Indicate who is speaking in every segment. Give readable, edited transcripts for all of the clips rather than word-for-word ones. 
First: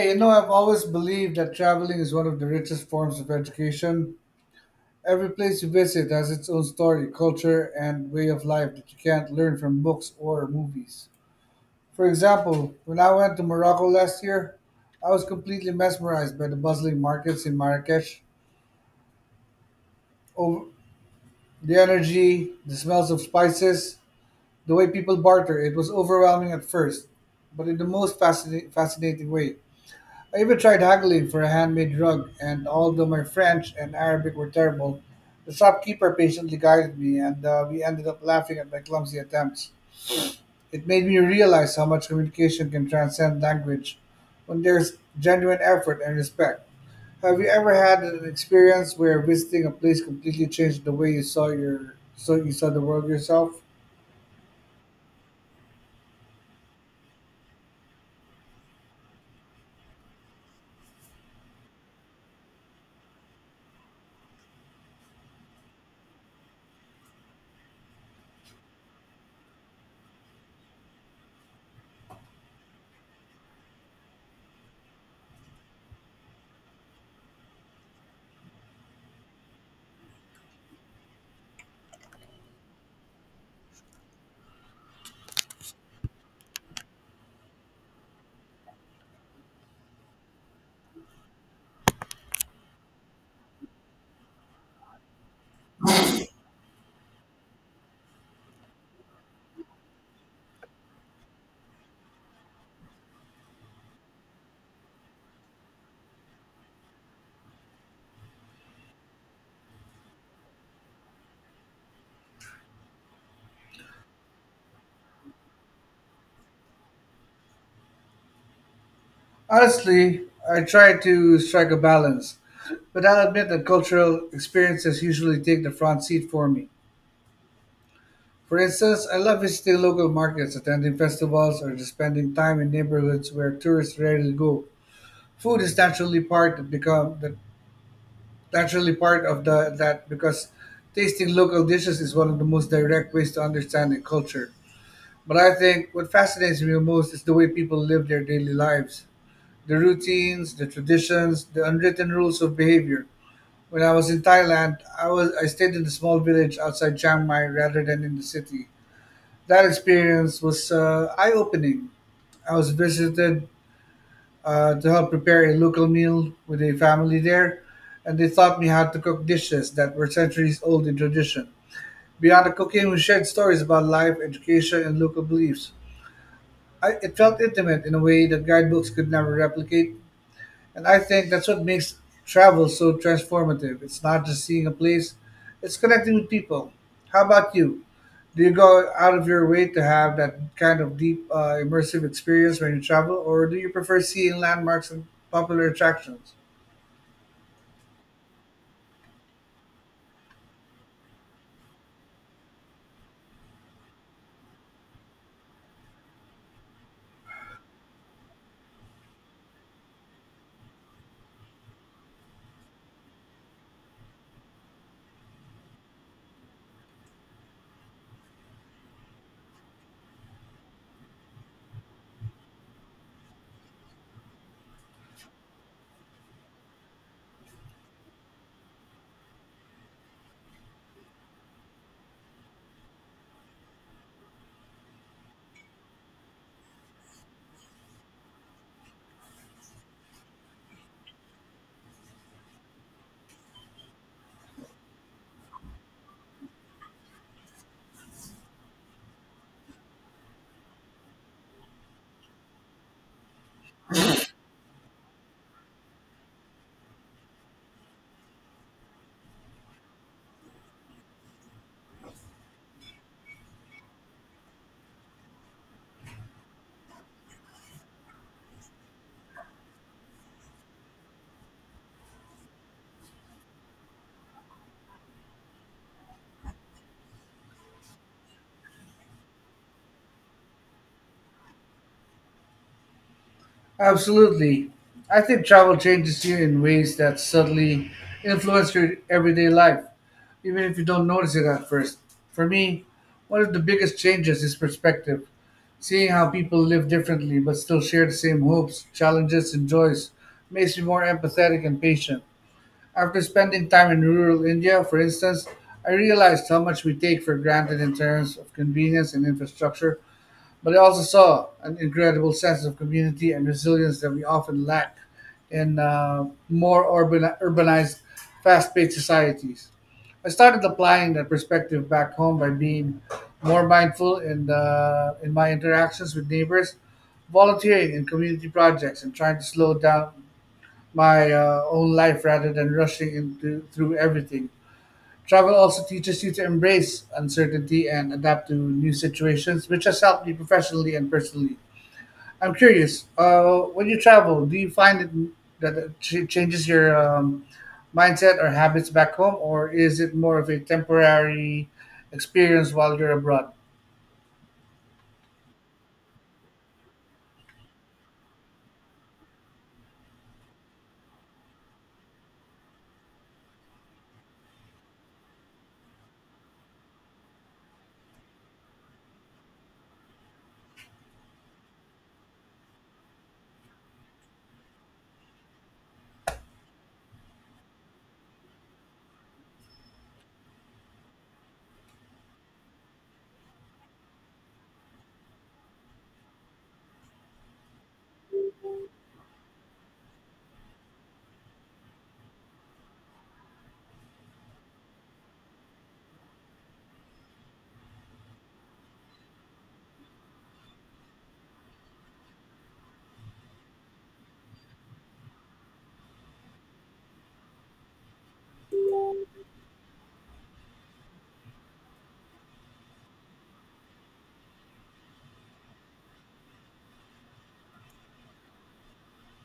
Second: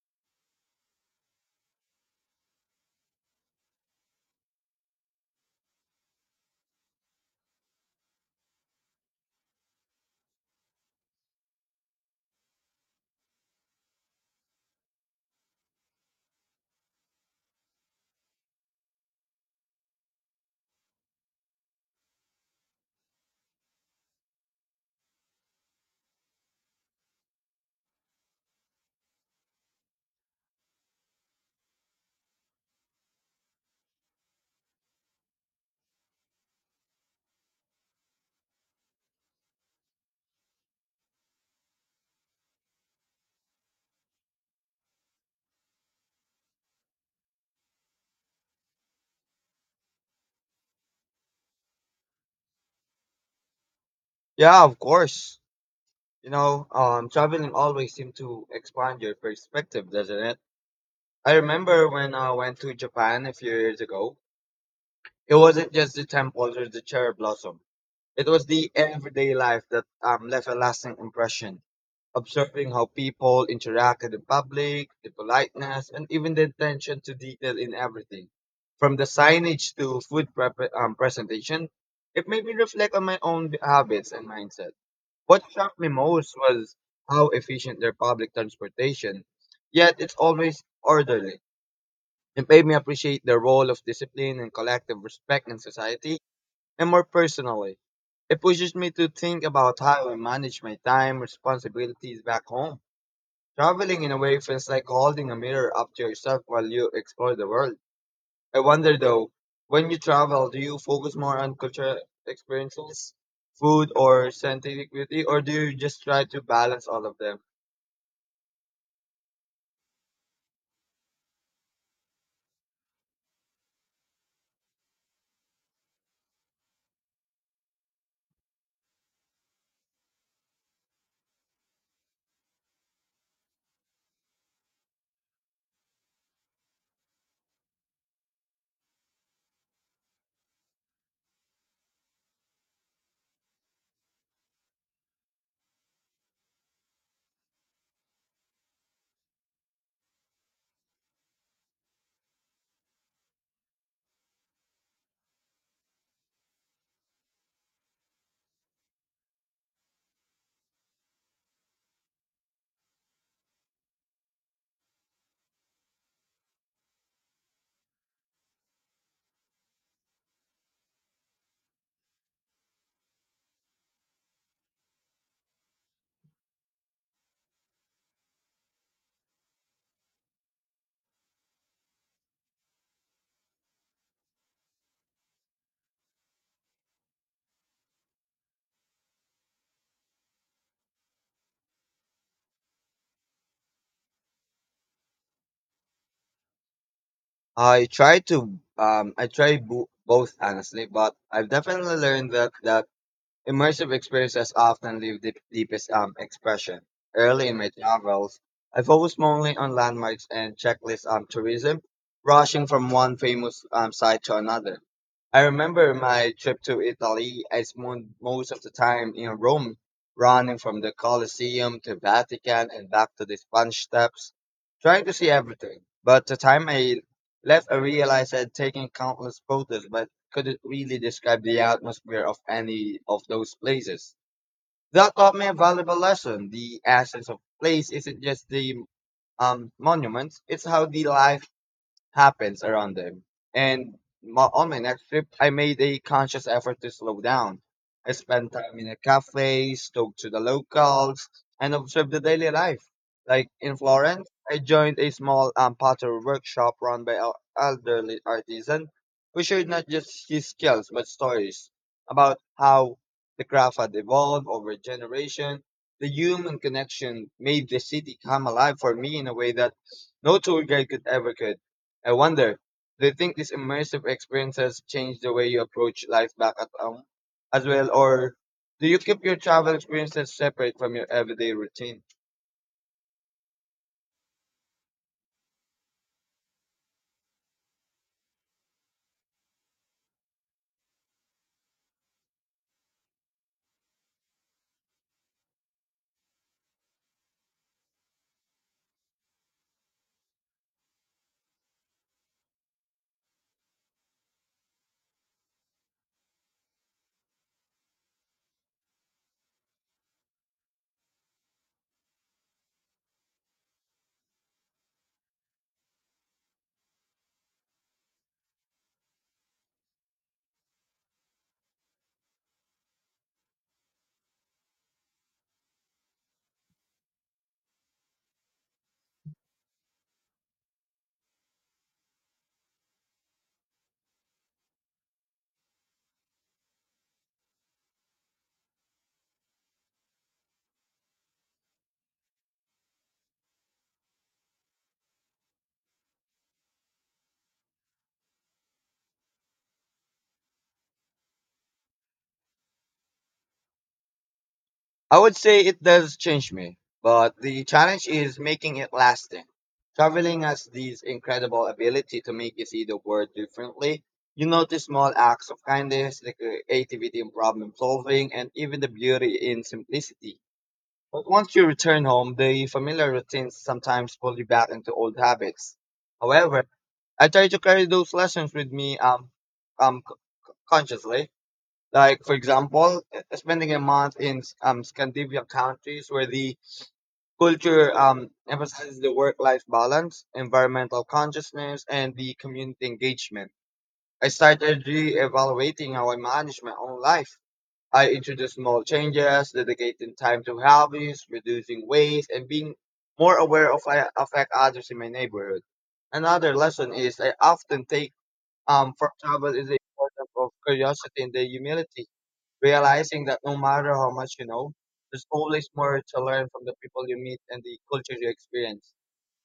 Speaker 1: Hey, you know, I've always believed that traveling is one of the richest forms of education. Every place you visit has its own story, culture, and way of life that you can't learn from books or movies. For example, when I went to Morocco last year, I was completely mesmerized by the bustling markets in Marrakesh. Oh, the energy, the smells of spices, the way people barter. It was overwhelming at first, but in the most fascinating way. I even tried haggling for a handmade rug, and although my French and Arabic were terrible, the shopkeeper patiently guided me, and we ended up laughing at my clumsy attempts. It made me realize how much communication can transcend language when there's genuine effort and respect. Have you ever had an experience where visiting a place completely changed the way you saw the world yourself?
Speaker 2: Yeah, of course. Traveling always seems to expand your perspective, doesn't it? I remember when I went to Japan a few years ago, it wasn't just the temples or the cherry blossom. It was the everyday life that left a lasting impression. Observing how people interacted in public, the politeness, and even the attention to detail in everything. From the signage to presentation, it made me reflect on my own habits and mindset. What shocked me most was how efficient their public transportation, yet it's always orderly. It made me appreciate the role of discipline and collective respect in society, and more personally, it pushes me to think about how I manage my time, responsibilities back home. Traveling in a way feels like holding a mirror up to yourself while you explore the world. I wonder though, when you travel, do you focus more on cultural experiences, food, or scientific beauty, or do you just try to balance all of them?
Speaker 1: Honestly, I try to strike a balance, but I'll admit that cultural experiences usually take the front seat for me. For instance, I love visiting local markets, attending festivals, or just spending time in neighborhoods where tourists rarely go. Food is naturally part that become that Naturally part of the that because tasting local dishes is one of the most direct ways to understand a culture. But I think what fascinates me most is the way people live their daily lives, the routines, the traditions, the unwritten rules of behavior. When I was in Thailand, I stayed in a small village outside Chiang Mai rather than in the city. That experience was eye-opening. I was visited To help prepare a local meal with a family there, and they taught me how to cook dishes that were centuries old in tradition. Beyond the cooking, we shared stories about life, education, and local beliefs. It felt intimate in a way that guidebooks could never replicate. And I think that's what makes travel so transformative. It's not just seeing a place, it's connecting with people. How about you? Do you go out of your way to have that kind of deep, immersive experience when you travel, or do you prefer seeing landmarks and popular attractions?
Speaker 2: I try to I try both, honestly, but I've definitely learned that immersive experiences often leave the deepest expression. Early in my travels, I focused mainly on landmarks and checklist tourism, rushing from one famous site to another. I remember my trip to Italy. I spent most of the time in Rome, running from the Colosseum to Vatican and back to the Spanish Steps, trying to see everything. But the time I left, I realized I'd taken countless photos, but couldn't really describe the atmosphere of any of those places. That taught me a valuable lesson. The essence of place isn't just the monuments; it's how the life happens around them. And on my next trip, I made a conscious effort to slow down. I spent time in a cafe, spoke to the locals, and observed the daily life. Like in Florence, I joined a small pottery workshop run by an elderly artisan who shared not just his skills but stories about how the craft had evolved over generation. The human connection made the city come alive for me in a way that no tour guide could ever could. I wonder, do you think these immersive experiences change the way you approach life back at home as well, or do you keep your travel experiences separate from your everyday routine?
Speaker 1: Absolutely. I think travel changes you in ways that subtly influence your everyday life, even if you don't notice it at first. For me, one of the biggest changes is perspective. Seeing how people live differently but still share the same hopes, challenges, and joys makes me more empathetic and patient. After spending time in rural India, for instance, I realized how much we take for granted in terms of convenience and infrastructure, but I also saw an incredible sense of community and resilience that we often lack in more urbanized, fast paced societies. I started applying that perspective back home by being more mindful in my interactions with neighbors, volunteering in community projects, and trying to slow down my own life rather than rushing into through everything. Travel also teaches you to embrace uncertainty and adapt to new situations, which has helped me professionally and personally. I'm curious, when you travel, do you that it changes your mindset or habits back home, or is it more of a temporary experience while you're abroad?
Speaker 2: I would say it does change me, but the challenge is making it lasting. Traveling has this incredible ability to make you see the world differently. You notice small acts of kindness, the creativity in problem solving, and even the beauty in simplicity. But once you return home, the familiar routines sometimes pull you back into old habits. However, I try to carry those lessons with me um, c- consciously. Like, for example, spending a month in Scandinavian countries where the culture emphasizes the work life balance, environmental consciousness, and the community engagement. I started re evaluating how I manage my own life. I introduce small changes, dedicating time to hobbies, reducing waste, and being more aware of I affect others in my neighborhood. Another lesson is I often take for travel is the importance of curiosity and the humility, realizing that no matter how much you know, there's always more to learn from the people you meet and the culture you experience.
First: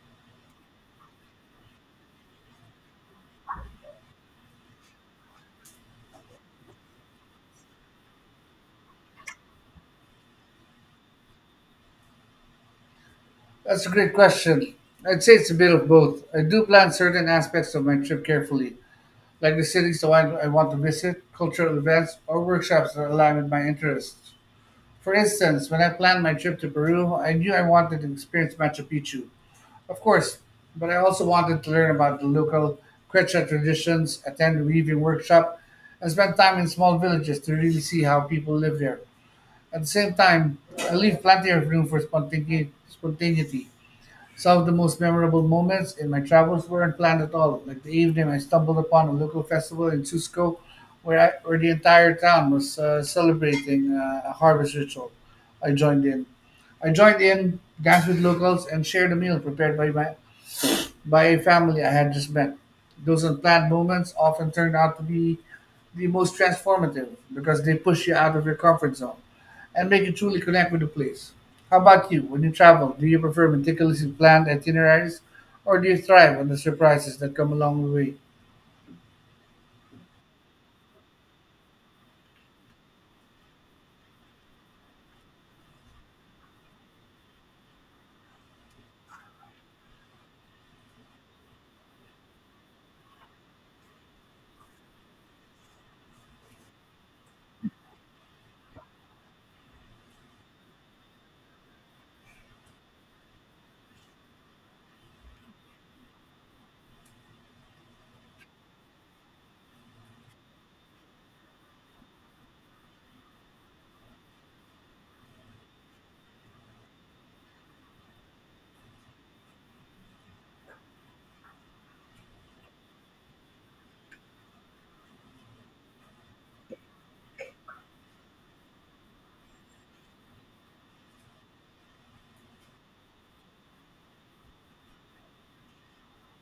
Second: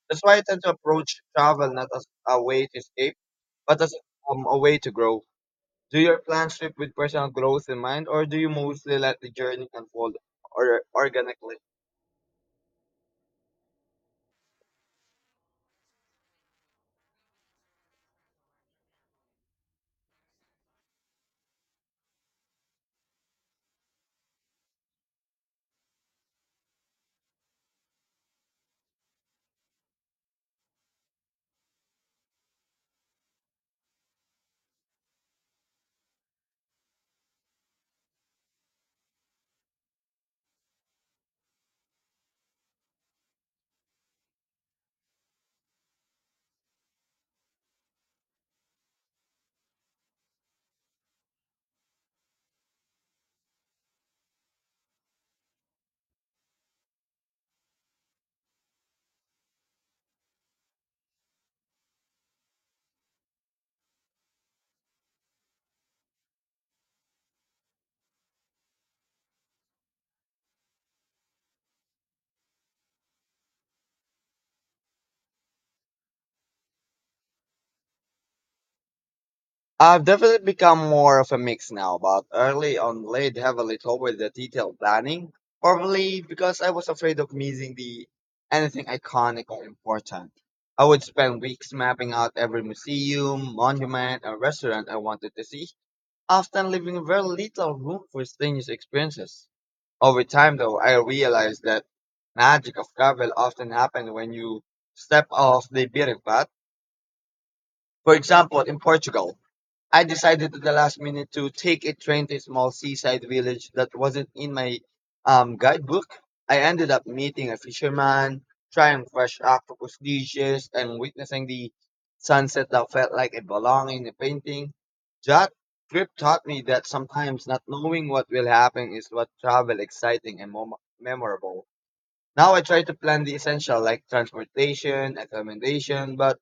Speaker 2: That's why I tend to approach travel not as a way to escape, but as a way to grow. Do your plans shift with personal growth in mind, or do you mostly let the journey unfold or organically?
Speaker 1: That's a great question. I'd say it's a bit of both. I do plan certain aspects of my trip carefully, like the cities that I want to visit, cultural events, or workshops that align with my interests. For instance, when I planned my trip to Peru, I knew I wanted to experience Machu Picchu, of course, but I also wanted to learn about the local Quechua traditions, attend a weaving workshop, and spend time in small villages to really see how people live there. At the same time, I leave plenty of room for spontaneity. Some of the most memorable moments in my travels weren't planned at all, like the evening I stumbled upon a local festival in Cusco where, where the entire town was celebrating a harvest ritual. I joined in. I joined in, danced with locals, and shared a meal prepared by my by a family I had just met. Those unplanned moments often turn out to be the most transformative because they push you out of your comfort zone and make you truly connect with the place. How about you? When you travel, do you prefer meticulously planned itineraries or do you thrive on the surprises that come along the way?
Speaker 2: I've definitely become more of a mix now, but early on laid heavily toward the detailed planning, probably because I was afraid of missing the anything iconic or important. I would spend weeks mapping out every museum, monument, and restaurant I wanted to see, often leaving very little room for spontaneous experiences. Over time, though, I realized that magic of travel often happens when you step off the beaten path. For example, in Portugal, I decided at the last minute to take a train to a small seaside village that wasn't in my guidebook. I ended up meeting a fisherman, trying fresh octopus dishes, and witnessing the sunset that felt like it belonged in a painting. That trip taught me that sometimes not knowing what will happen is what travel exciting and memorable. Now I try to plan the essential like transportation, accommodation, but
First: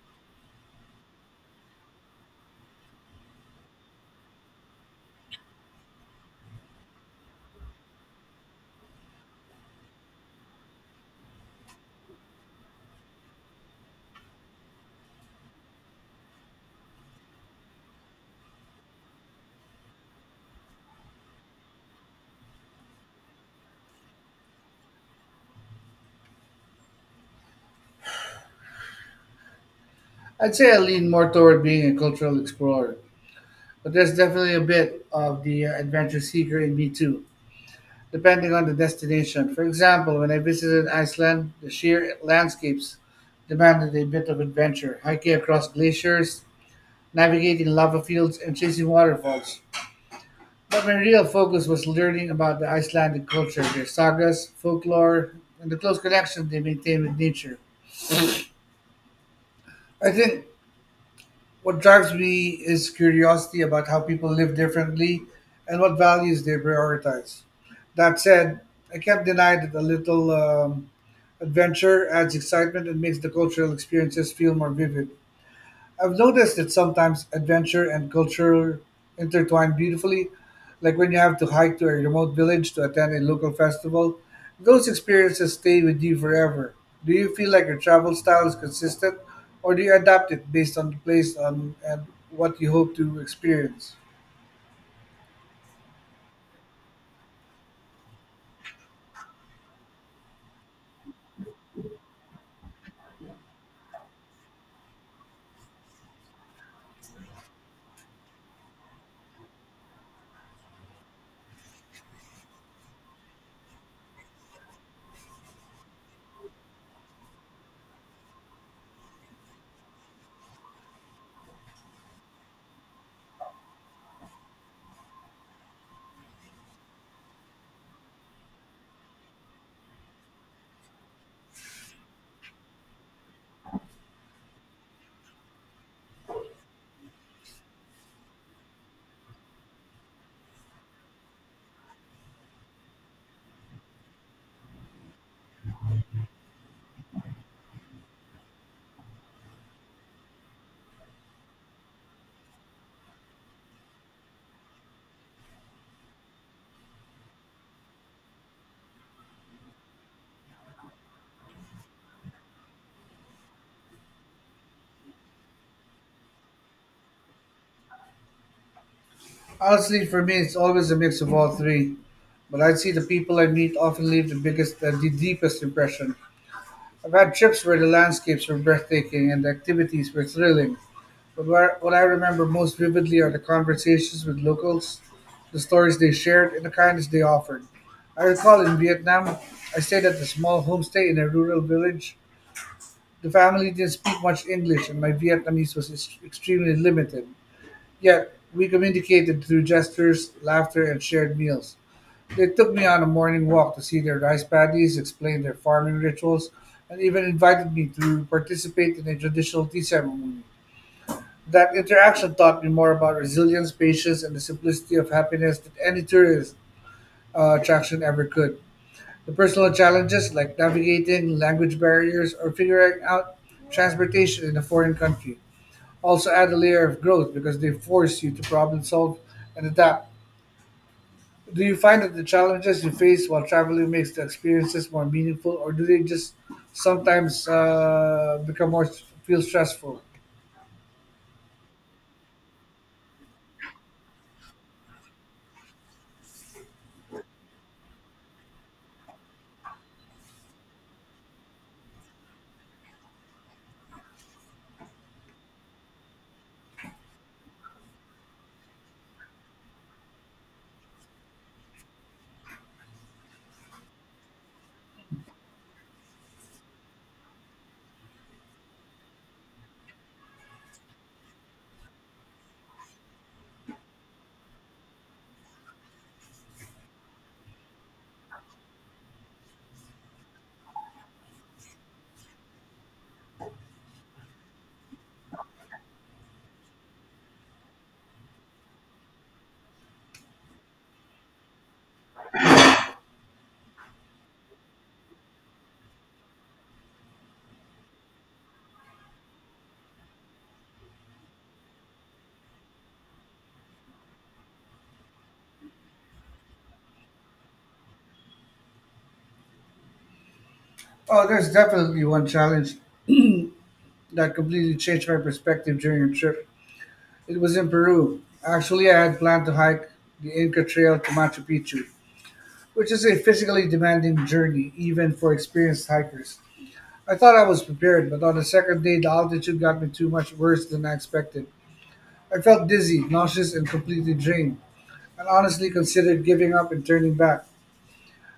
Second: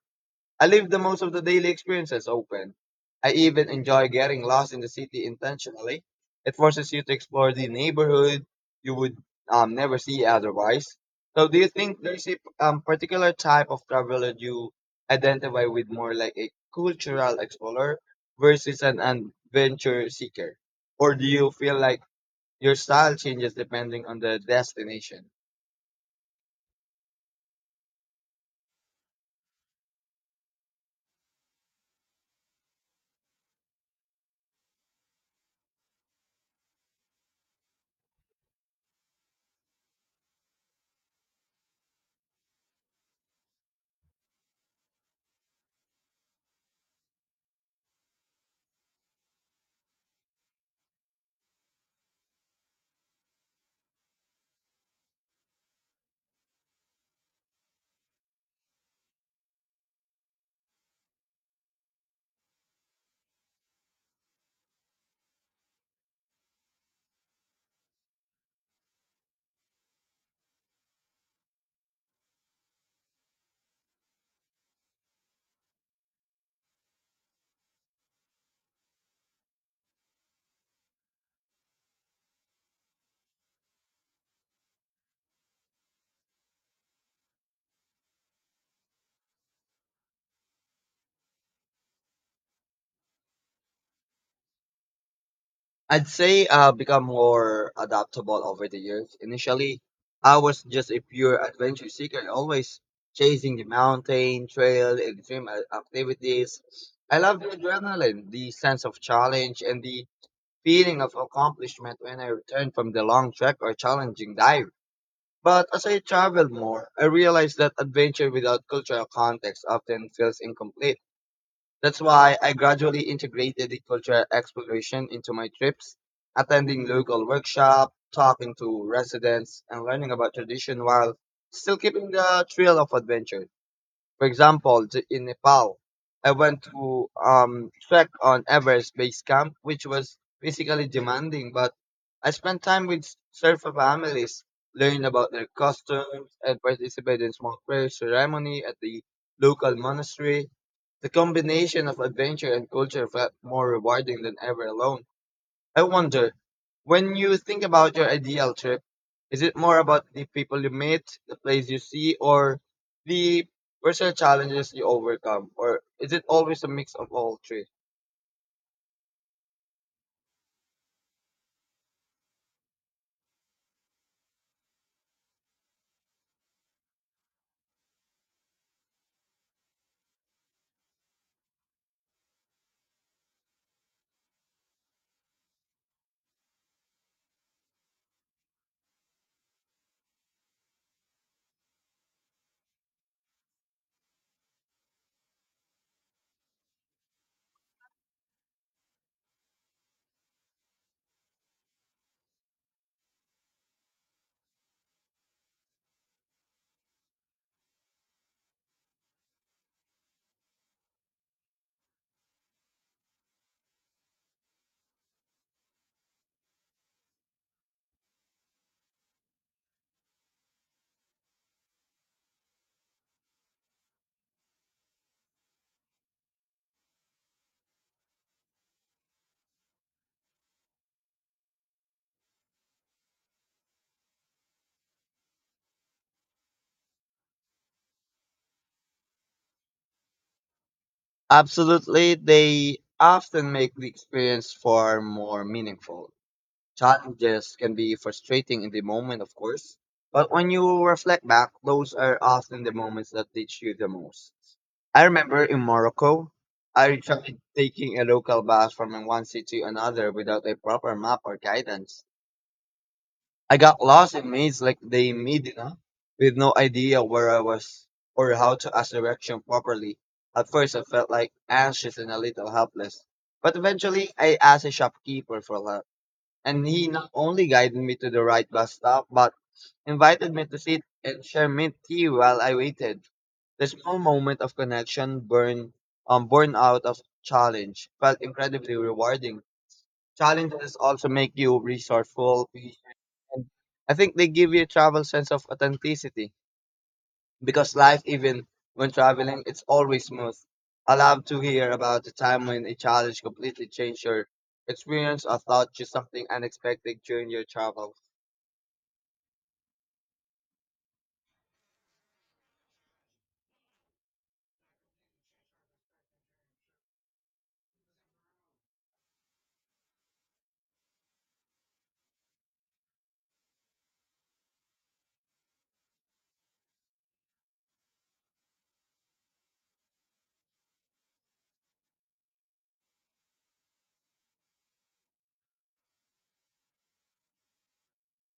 Speaker 2: I leave the most of the daily experiences open. I even enjoy getting lost in the city intentionally. It forces you to explore the neighborhood you would never see otherwise. So, do you think there's a particular type of traveler you identify with more like a cultural explorer versus an adventure seeker? Or do you feel like your style changes depending on the destination?
Speaker 1: I'd say I lean more toward being a cultural explorer, but there's definitely a bit of the adventure seeker in me too, depending on the destination. For example, when I visited Iceland, the sheer landscapes demanded a bit of adventure, hiking across glaciers, navigating lava fields, and chasing waterfalls. But my real focus was learning about the Icelandic culture, their sagas, folklore, and the close connection they maintain with nature. I think What drives me is curiosity about how people live differently and what values they prioritize. That said, I can't deny that a little adventure adds excitement and makes the cultural experiences feel more vivid. I've noticed that sometimes adventure and culture intertwine beautifully, like when you have to hike to a remote village to attend a local festival. Those experiences stay with you forever. Do you feel like your travel style is consistent, or do you adapt it based on and what you hope to experience?
Speaker 2: I'd say I've become more adaptable over the years. Initially, I was just a pure adventure seeker, always chasing the mountain, trail, extreme activities. I love the adrenaline, the sense of challenge, and the feeling of accomplishment when I return from the long trek or challenging dive. But as I traveled more, I realized that adventure without cultural context often feels incomplete. That's why I gradually integrated the cultural exploration into my trips, attending local workshops, talking to residents, and learning about tradition while still keeping the thrill of adventure. For example, in Nepal, I went to trek on Everest Base Camp, which was physically demanding, but I spent time with surfer families, learned about their customs, and participated in small prayer ceremony at the local monastery. The combination of adventure and culture felt more rewarding than ever alone. I wonder, when you think about your ideal trip, is it more about the people you meet, the place you see, or the personal challenges you overcome? Or is it always a mix of all three?
Speaker 1: Honestly, for me, it's always a mix of all three, but I'd see the people I meet often leave the the deepest impression. I've had trips where the landscapes were breathtaking and the activities were thrilling, but what I remember most vividly are the conversations with locals, the stories they shared, and the kindness they offered. I recall in Vietnam, I stayed at a small homestay in a rural village. The family didn't speak much English, and my Vietnamese was extremely limited. Yet, we communicated through gestures, laughter, and shared meals. They took me on a morning walk to see their rice paddies, explain their farming rituals, and even invited me to participate in a traditional tea ceremony. That interaction taught me more about resilience, patience, and the simplicity of happiness than any tourist attraction ever could. The personal challenges, like navigating language barriers or figuring out transportation in a foreign country, also add a layer of growth because they force you to problem solve and adapt. Do you find that the challenges you face while traveling makes the experiences more meaningful, or do they just sometimes become more feel stressful?
Speaker 2: Absolutely, they often make the experience far more meaningful. Challenges can be frustrating in the moment, of course, but when you reflect back, those are often the moments that teach you the most. I remember in Morocco, I tried taking a local bus from one city to another without a proper map or guidance. I got lost in mazes like the Medina with no idea where I was or how to ask direction properly. At first, I felt like anxious and a little helpless, but eventually I asked a shopkeeper for help and he not only guided me to the right bus stop, but invited me to sit and share mint tea while I waited. The small moment of connection born out of challenge felt incredibly rewarding. Challenges also make you resourceful, patient. And I think they give you a travel sense of authenticity because life, even when traveling, it's always smooth. I love to hear about the time when a challenge completely changed your experience or taught you something unexpected during your travels.
Speaker 1: Oh, there's definitely one challenge that completely changed my perspective during a trip. It was in Peru. Actually, I had planned to hike the Inca Trail to Machu Picchu, which is a physically demanding journey even for experienced hikers. I thought I was prepared, but on the second day, the altitude got me too much worse than I expected. I felt dizzy, nauseous, and completely drained, and honestly considered giving up and turning back.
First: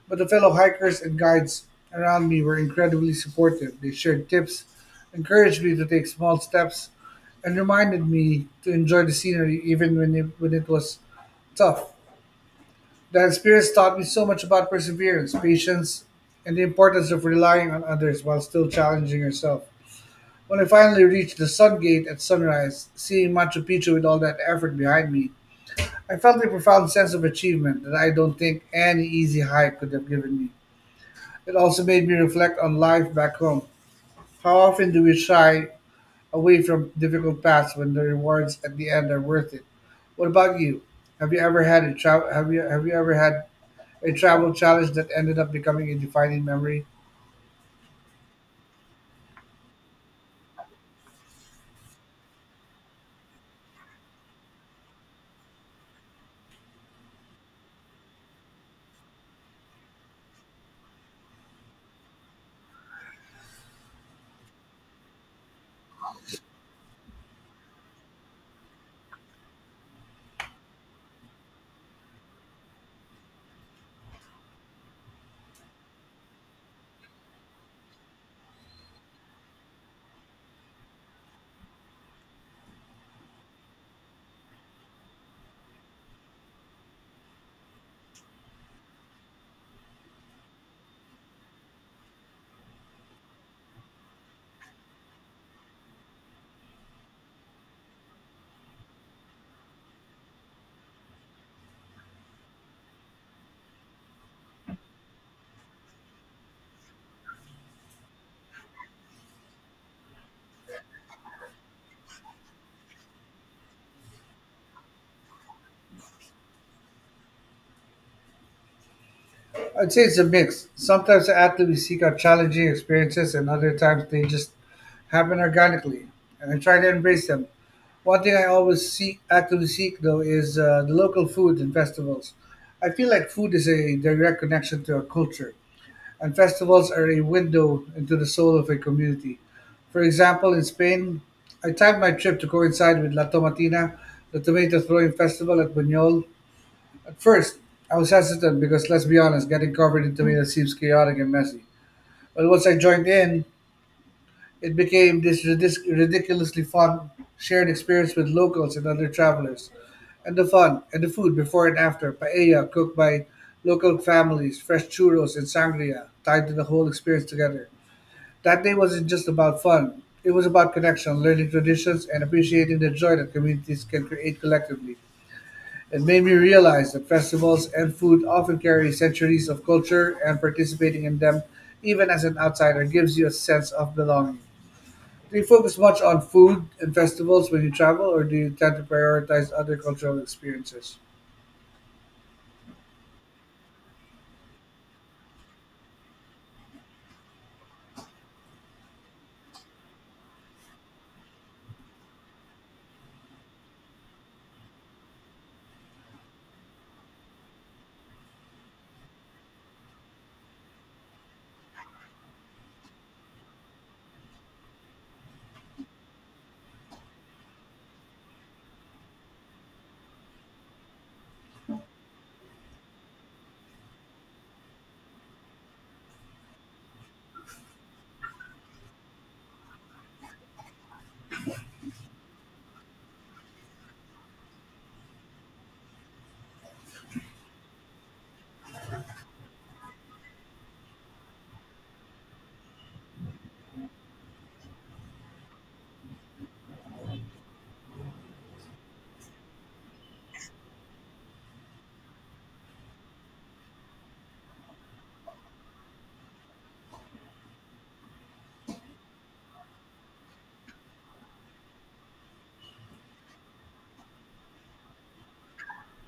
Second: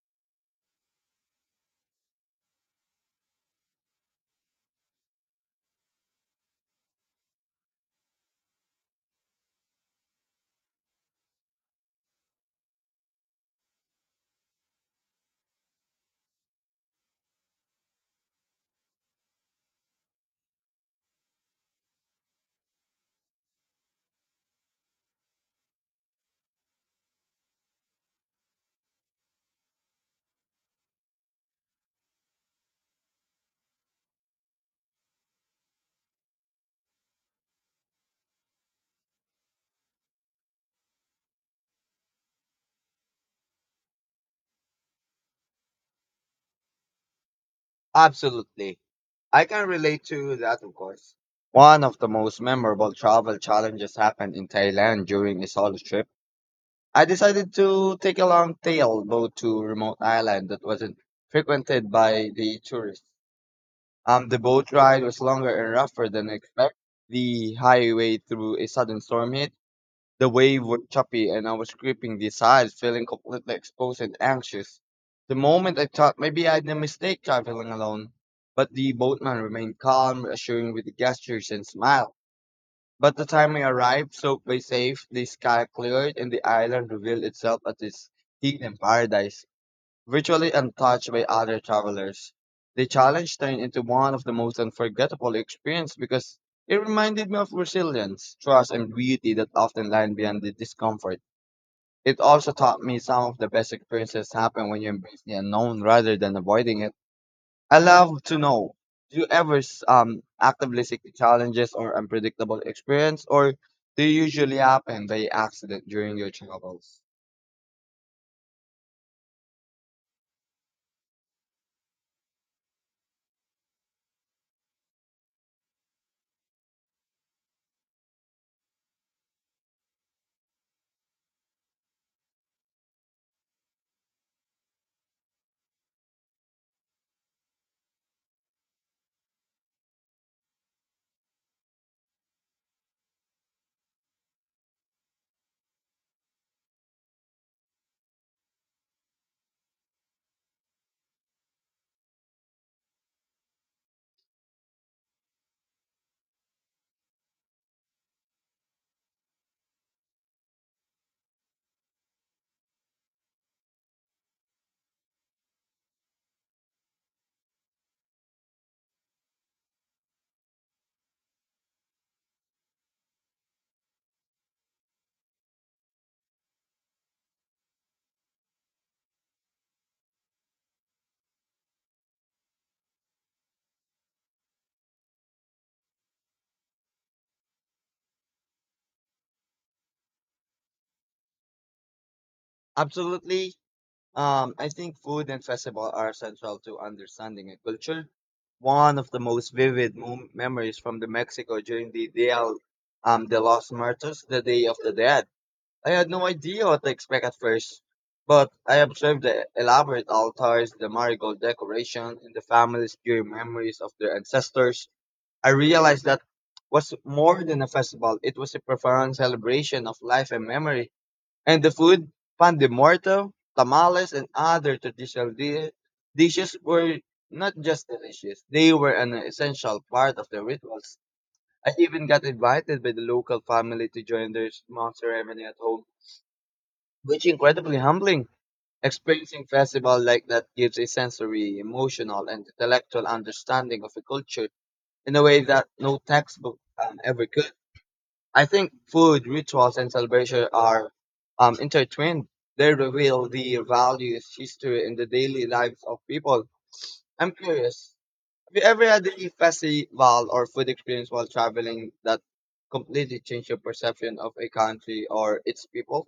Speaker 1: But the fellow hikers and guides around me were incredibly supportive. They shared tips, encouraged me to take small steps, and reminded me to enjoy the scenery even when it was tough. That experience taught me so much about perseverance, patience, and the importance of relying on others while still challenging yourself. When I finally reached the Sun Gate at sunrise, seeing Machu Picchu with all that effort behind me, I felt a profound sense of achievement that I don't think any easy hike could have given me. It also made me reflect on life back home. How often do we shy away from difficult paths when the rewards at the end are worth it? What about you? Have you ever had a tra- have you ever had a travel challenge that ended up becoming a defining memory?
Speaker 2: Absolutely. I can relate to that, of course. One of the most memorable travel challenges happened in Thailand during a solo trip. I decided to take a long tail boat to a remote island that wasn't frequented by the tourists. The boat ride was longer and rougher than expected. The highway through a sudden storm hit, the wave was choppy and I was gripping the sides, feeling completely exposed and anxious. The moment I thought maybe I had a mistake traveling alone, but the boatman remained calm, reassuring with gestures and smile. By the time we arrived, so Bay safe, the sky cleared and the island revealed itself as this hidden paradise virtually untouched by other travelers. The challenge turned into one of the most unforgettable experiences because it reminded me of resilience, trust, and beauty that often lie behind the discomfort. It also taught me some of the best experiences happen when you embrace the unknown rather than avoiding it. I love to know. Do you ever actively seek the challenges or unpredictable experience, or do you usually happen by accident during your travels?
Speaker 1: I'd say it's a mix. Sometimes I actively seek out challenging experiences, and other times they just happen organically, and I try to embrace them. One thing I always actively seek though, is the local food and festivals. I feel like food is a direct connection to our culture, and festivals are a window into the soul of a community. For example, in Spain, I timed my trip to coincide with La Tomatina, the tomato throwing festival at Buñol. At first, I was hesitant because, let's be honest, getting covered in tomatoes seems chaotic and messy. But once I joined in, it became this ridiculously fun shared experience with locals and other travelers. And the fun and the food before and after paella cooked by local families, fresh churros and sangria tied to the whole experience together. That day wasn't just about fun. It was about connection, learning traditions, and appreciating the joy that communities can create collectively. It made me realize that festivals and food often carry centuries of culture, and participating in them, even as an outsider, gives you a sense of belonging. Do you focus much on food and festivals when you travel, or do you tend to prioritize other cultural experiences?
Speaker 2: Absolutely. I think food and festival are central to understanding a culture. One of the most vivid memories from the Mexico during the Dia de los Muertos, the Day of the Dead. I had no idea what to expect at first, but I observed the elaborate altars, the marigold decoration, and the families' pure memories of their ancestors. I realized that was more than a festival; it was a profound celebration of life and memory. And the food, pan de muerto, tamales, and other traditional dishes were not just delicious, they were an essential part of the rituals. I even got invited by the local family to join their small ceremony at home, which incredibly humbling. Experiencing festival like that gives a sensory, emotional, and intellectual understanding of a culture in a way that no textbook ever could. I think food, rituals, and celebration are intertwined. They reveal the values, history, and the daily lives of people. I'm curious, have you ever had a festival or food experience while traveling that completely changed your perception of a country or its people?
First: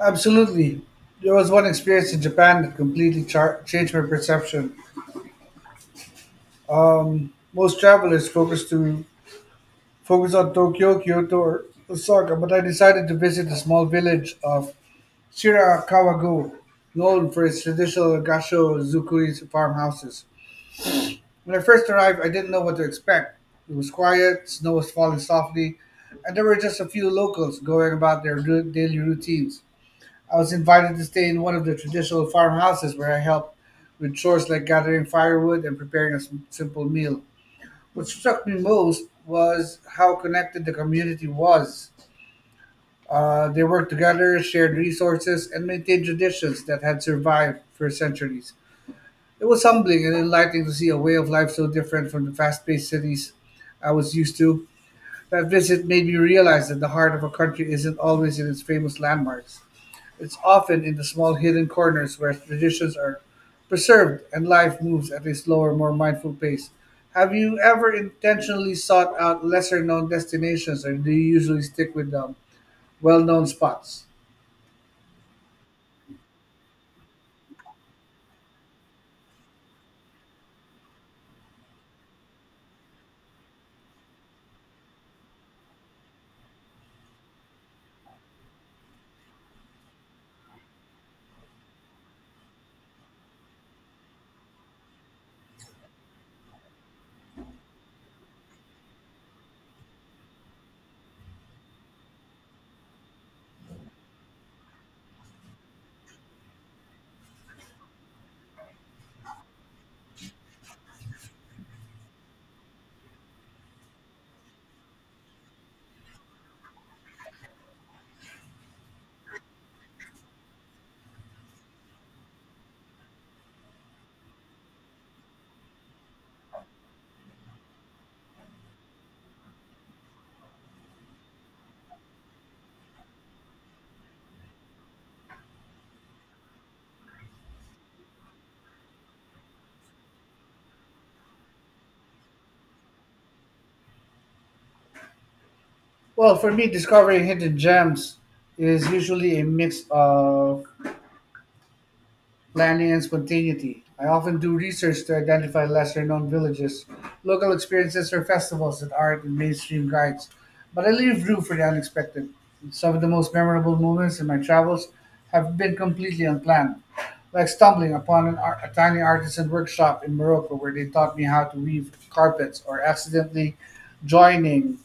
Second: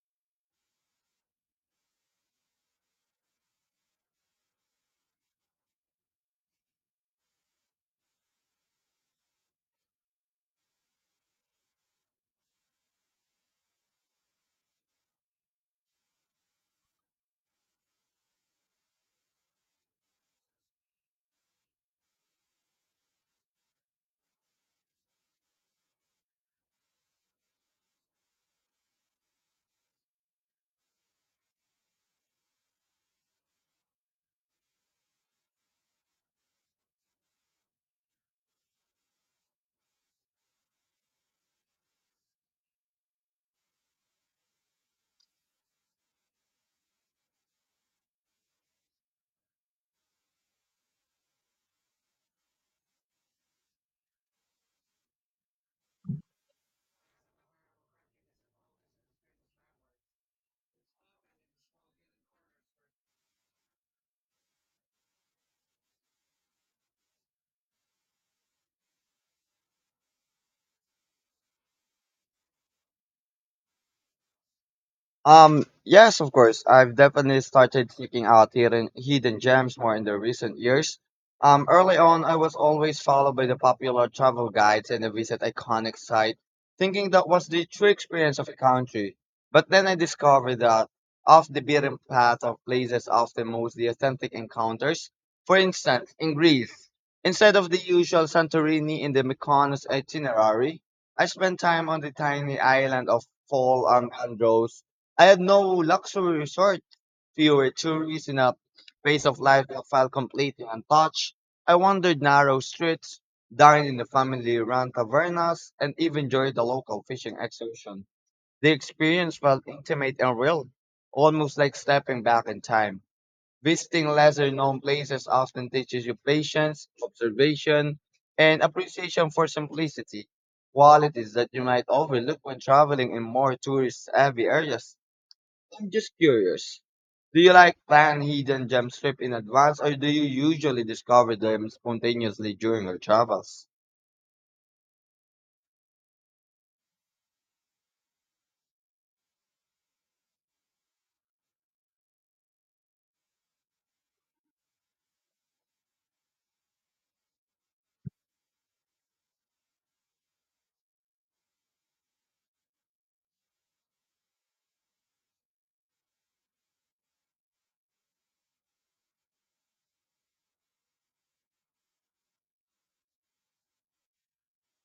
Speaker 1: Absolutely. There was one experience in Japan that completely changed my perception. Most travelers focus on Tokyo, Kyoto, or Osaka, but I decided to visit the small village of Shirakawago, known for its traditional gasho zukuri farmhouses. When I first arrived, I didn't know what to expect. It was quiet, snow was falling softly, and there were just a few locals going about their daily routines. I was invited to stay in one of the traditional farmhouses where I helped with chores like gathering firewood and preparing a simple meal. What struck me most was how connected the community was. They worked together, shared resources, and maintained traditions that had survived for centuries. It was humbling and enlightening to see a way of life so different from the fast paced cities I was used to. That visit made me realize that the heart of a country isn't always in its famous landmarks. It's often in the small hidden corners where traditions are preserved and life moves at a slower, more mindful pace. Have you ever intentionally sought out lesser known destinations or do you usually stick with well known spots?
Speaker 2: Yes, of course. I've definitely started seeking out hidden gems more in the recent years. Early on, I was always followed by the popular travel guides and a visit iconic site, thinking that was the true experience of a country. But then I discovered that off the beaten path of places often most the authentic encounters. For instance, in Greece, instead of the usual Santorini in the Mykonos itinerary, I spent time on the tiny island of Paul and Andros. I had no luxury resort, fewer tourists in a pace of life that felt completely untouched. I wandered narrow streets, dined in the family-run tavernas, and even joined the local fishing excursion. The experience felt intimate and real, almost like stepping back in time. Visiting lesser-known places often teaches you patience, observation, and appreciation for simplicity, qualities that you might overlook when traveling in more tourist-heavy areas. I'm just curious. Do you like plan hidden gem trip in advance or do you usually discover them spontaneously during your travels?
Speaker 1: Well, for me, discovering hidden gems is usually a mix of planning, and spontaneity. I often do research to identify lesser known villages, local experiences, or festivals that aren't in mainstream guides, but I leave room for the unexpected. Some of the most memorable moments in my travels have been completely unplanned, like stumbling upon a tiny artisan workshop in Morocco where they taught me how to weave carpets, or accidentally joining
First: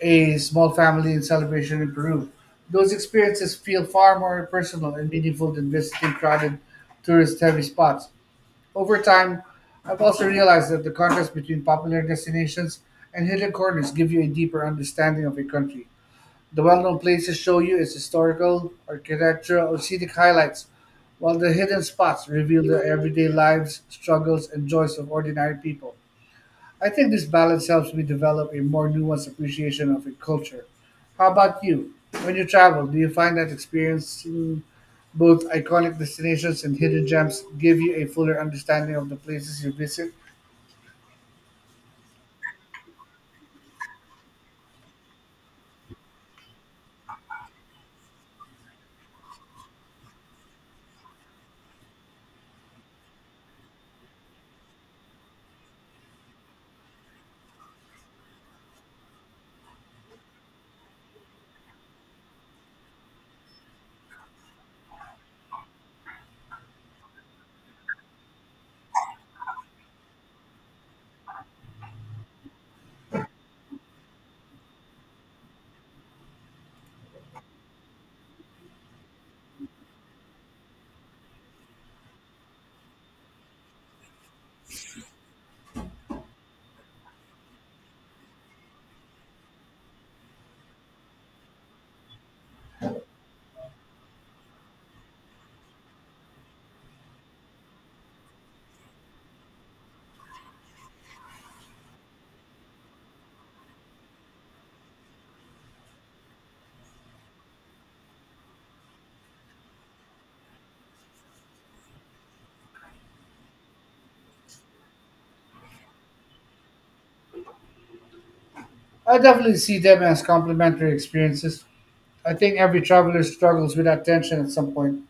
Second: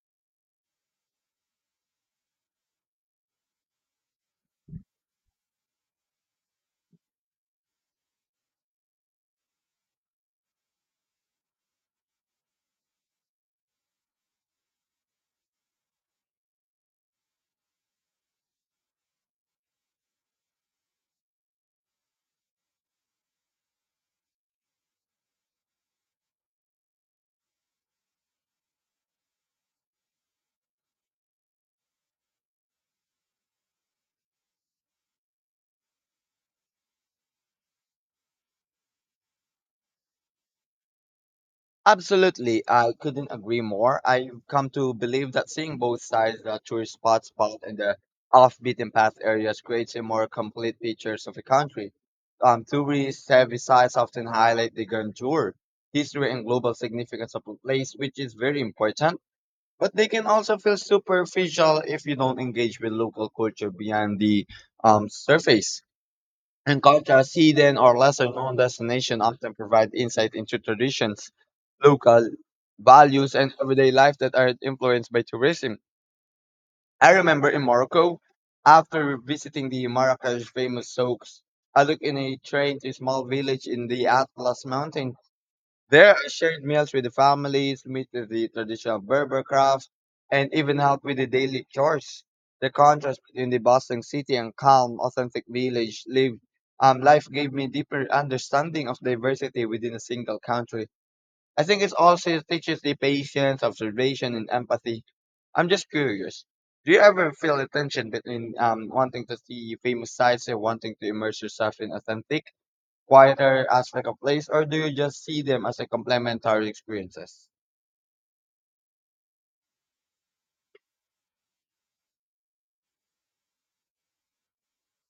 Speaker 1: a small family and celebration in Peru. Those experiences feel far more personal and meaningful than visiting crowded tourist heavy spots. Over time, I've also realized that the contrast between popular destinations and hidden corners give you a deeper understanding of a country. The well known places show you its historical, architectural, or scenic highlights, while the hidden spots reveal the everyday lives, struggles, and joys of ordinary people. I think this balance helps me develop a more nuanced appreciation of a culture. How about you? When you travel, do you find that experiencing both iconic destinations and hidden gems give you a fuller understanding of the places you visit?
Speaker 2: Absolutely, I couldn't agree more. I've come to believe that seeing both sides, the tourist spot and the off-beaten path areas creates a more complete pictures of a country. Tourist heavy sites often highlight the grandeur, history and global significance of a place, which is very important. But they can also feel superficial if you don't engage with local culture beyond the surface. In contrast, hidden or lesser known destinations often provide insight into traditions, local values, and everyday life that are influenced by tourism. I remember in Morocco, after visiting the Marrakesh famous souks, I looked in a train to a small village in the Atlas Mountains there are shared meals with the families, meet with the traditional Berber crafts, and even help with the daily chores. The contrast between the bustling city and calm, authentic village live life gave me deeper understanding of diversity within a single country. I think it also teaches the patience, observation, and empathy. I'm just curious. Do you ever feel the tension between wanting to see famous sites and wanting to immerse yourself in authentic, quieter aspect of place, or do you just see them as a complementary experiences?
Speaker 1: I definitely see them as complementary experiences. I think every traveler struggles with that tension at some point,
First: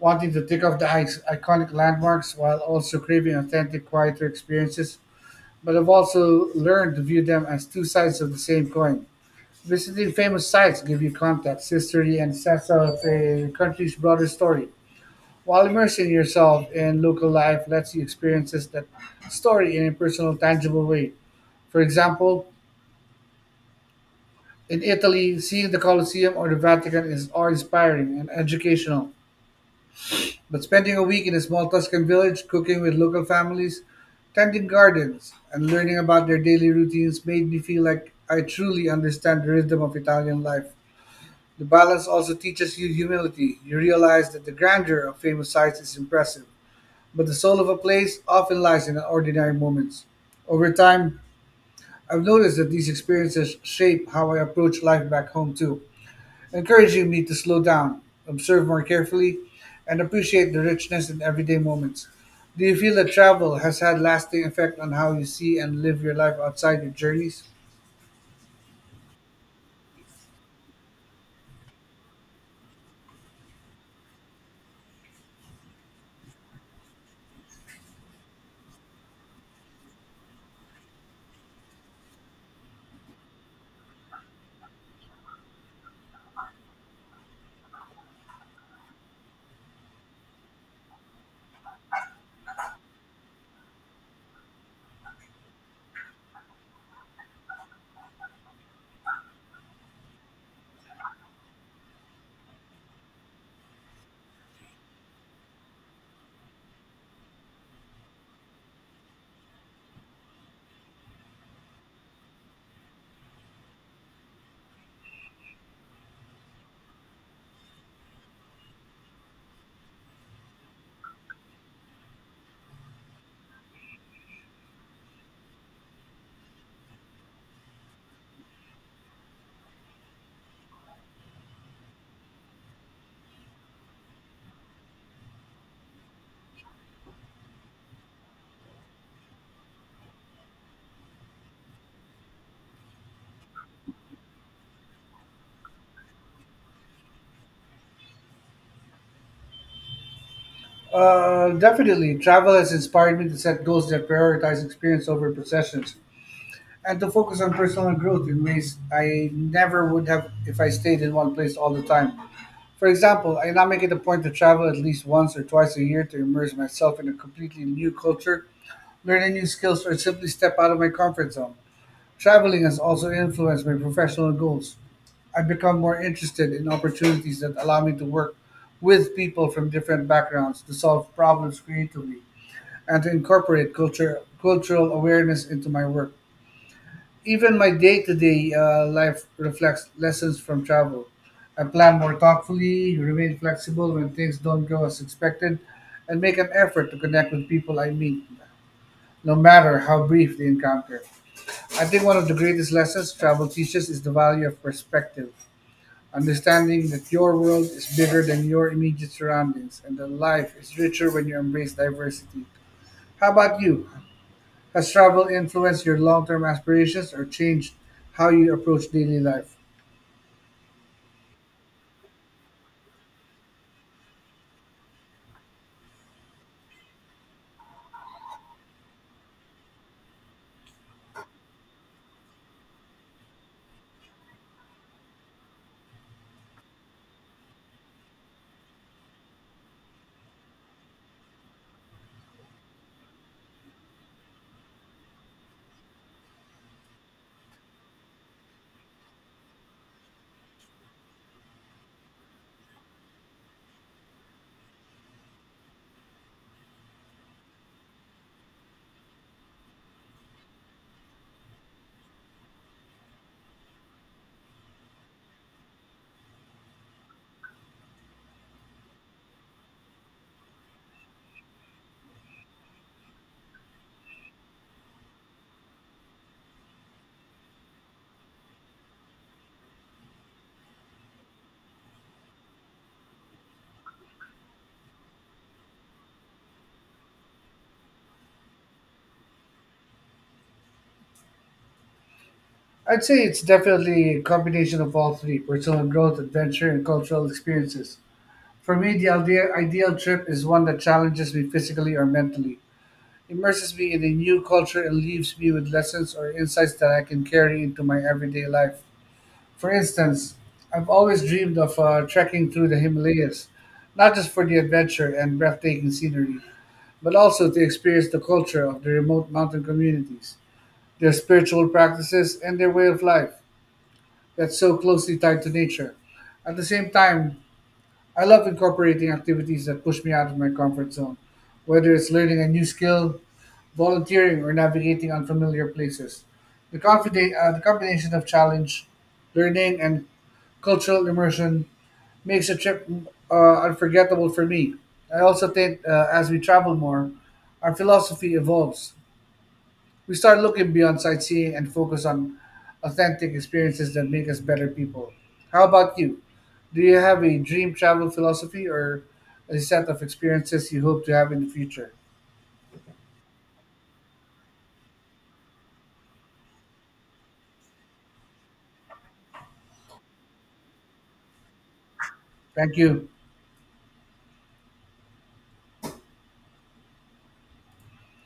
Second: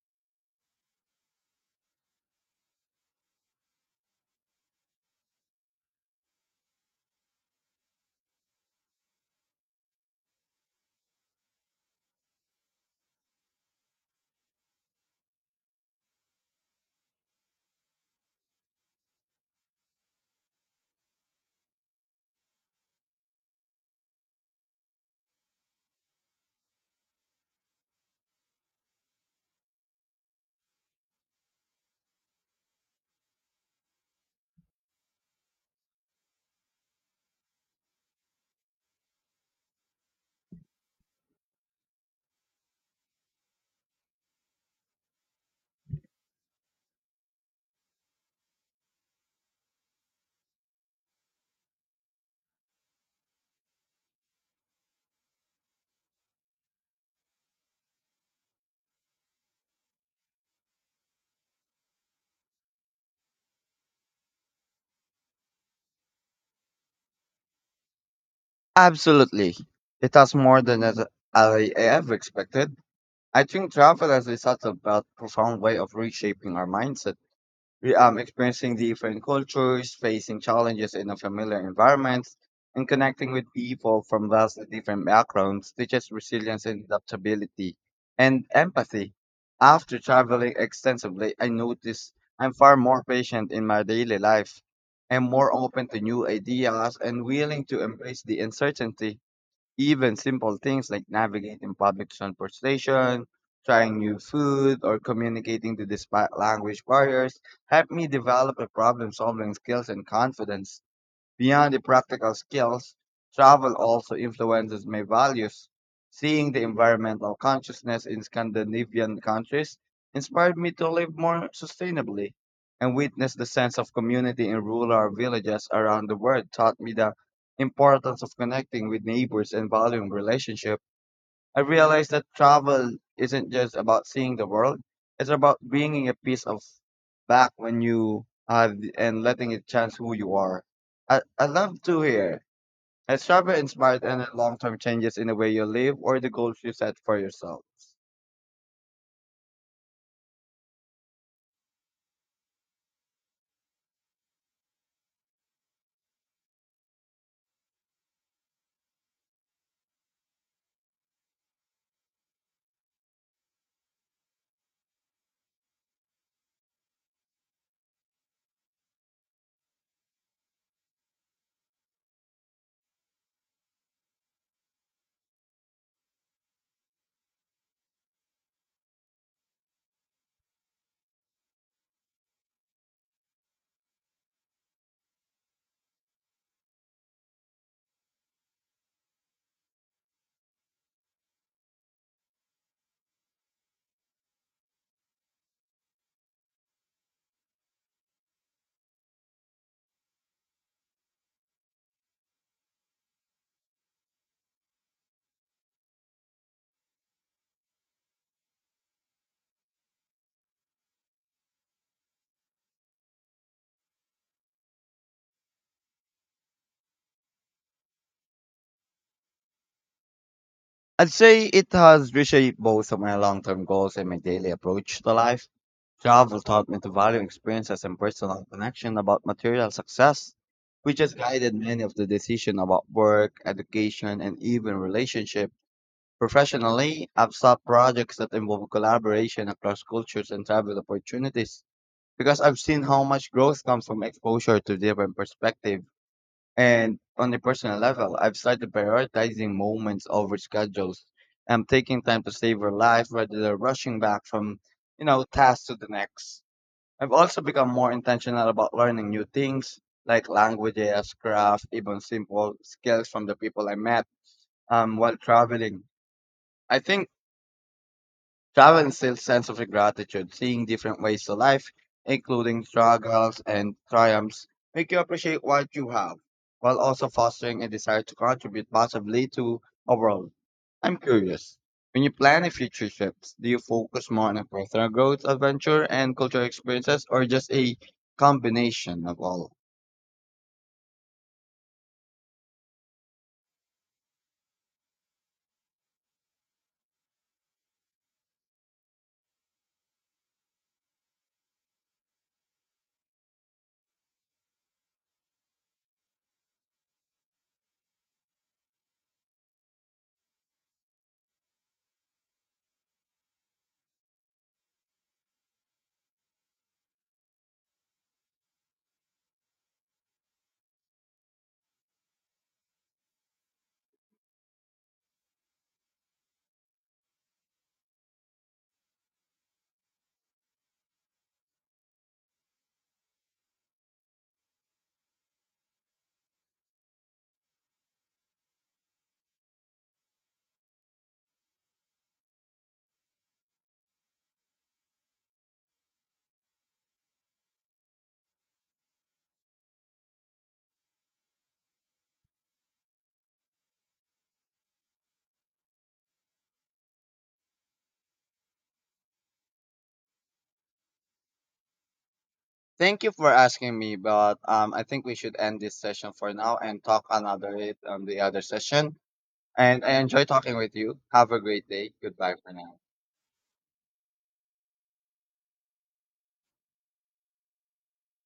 Speaker 1: wanting to tick off the iconic landmarks while also craving authentic, quieter experiences. But I've also learned to view them as two sides of the same coin. Visiting famous sites give you context, history, and sense of a country's broader story, while immersing yourself in local life lets you experience that story in a personal, tangible way. For example, in Italy, seeing the Colosseum or the Vatican is awe-inspiring and educational. But spending a week in a small Tuscan village, cooking with local families, tending gardens, and learning about their daily routines made me feel like I truly understand the rhythm of Italian life. The balance also teaches you humility. You realize that the grandeur of famous sites is impressive, but the soul of a place often lies in ordinary moments. Over time, I've noticed that these experiences shape how I approach life back home too, encouraging me to slow down, observe more carefully, and appreciate the richness in everyday moments. Do you feel that travel has had lasting effect on how you see and live your life outside your journeys?
Speaker 2: Absolutely. It has more than as I ever expected. I think travel has a subtle but profound way of reshaping our mindset. Experiencing different cultures, facing challenges in a familiar environment, and connecting with people from vastly different backgrounds teaches resilience and adaptability and empathy. After traveling extensively, I noticed I'm far more patient in my daily life. I'm more open to new ideas and willing to embrace the uncertainty. Even simple things like navigating public transportation, trying new food, or communicating to despite language barriers help me develop a problem solving skills and confidence. Beyond the practical skills, travel also influences my values. Seeing the environmental consciousness in Scandinavian countries inspired me to live more sustainably, and witness the sense of community in rural villages around the world taught me the importance of connecting with neighbors and valuing relationships. I realized that travel isn't just about seeing the world, it's about bringing a piece of back when you have and letting it chance who you are. I love to hear. Has travel inspired any long term changes in the way you live or the goals you set for yourself?
Speaker 1: Definitely. Travel has inspired me to set goals that prioritize experience over possessions, and to focus on personal growth it means I never would have if I stayed in one place all the time. For example, I now make it a point to travel at least once or twice a year to immerse myself in a completely new culture, learn a new skills or simply step out of my comfort zone. Traveling has also influenced my professional goals. I've become more interested in opportunities that allow me to work with people from different backgrounds to solve problems creatively and to incorporate cultural awareness into my work. Even my day to day life reflects lessons from travel. I plan more thoughtfully, remain flexible when things don't go as expected, and make an effort to connect with people I meet, no matter how brief the encounter. I think one of the greatest lessons travel teaches is the value of perspective. Understanding that your world is bigger than your immediate surroundings and that life is richer when you embrace diversity. How about you? Has travel influenced your long term aspirations or changed how you approach daily life?
Speaker 2: I'd say it has reshaped both of my long term goals and my daily approach to life. Travel taught me to value experiences and personal connection about material success, which has guided many of the decisions about work, education, and even relationship. Professionally, I've sought projects that involve collaboration across cultures and travel opportunities because I've seen how much growth comes from exposure to different perspectives. And on a personal level, I've started prioritizing moments over schedules. I'm taking time to savor life rather than rushing back from, you know, task to the next. I've also become more intentional about learning new things like languages, craft, even simple skills from the people I met while traveling. I think travel instills sense of gratitude, seeing different ways of life, including struggles and triumphs, make you appreciate what you have, while also fostering a desire to contribute positively to a world. I'm curious. When you plan a future trip, do you focus more on a personal growth adventure and cultural experiences or just a combination of all?
Speaker 1: I'd say it's definitely a combination of all three personal growth, adventure, and cultural experiences. For me, the ideal trip is one that challenges me physically or mentally, immerses me in a new culture, and leaves me with lessons or insights that I can carry into my everyday life. For instance, I've always dreamed of trekking through the Himalayas, not just for the adventure and breathtaking scenery, but also to experience the culture of the remote mountain communities, their spiritual practices, and their way of life that's so closely tied to nature. At the same time, I love incorporating activities that push me out of my comfort zone, whether it's learning a new skill, volunteering, or navigating unfamiliar places. The combination of challenge, learning, and cultural immersion makes a trip unforgettable for me. I also think as we travel more, our philosophy evolves. We start looking beyond sightseeing and focus on authentic experiences that make us better people. How about you? Do you have a dream travel philosophy or a set of experiences you hope to have in the future?
Speaker 2: Thank you for asking me, but I think we should end this session for now and talk another it on the other session. And I enjoy talking with you. Have a great day. Goodbye for
Speaker 1: Thank
Speaker 2: now.
Speaker 1: you.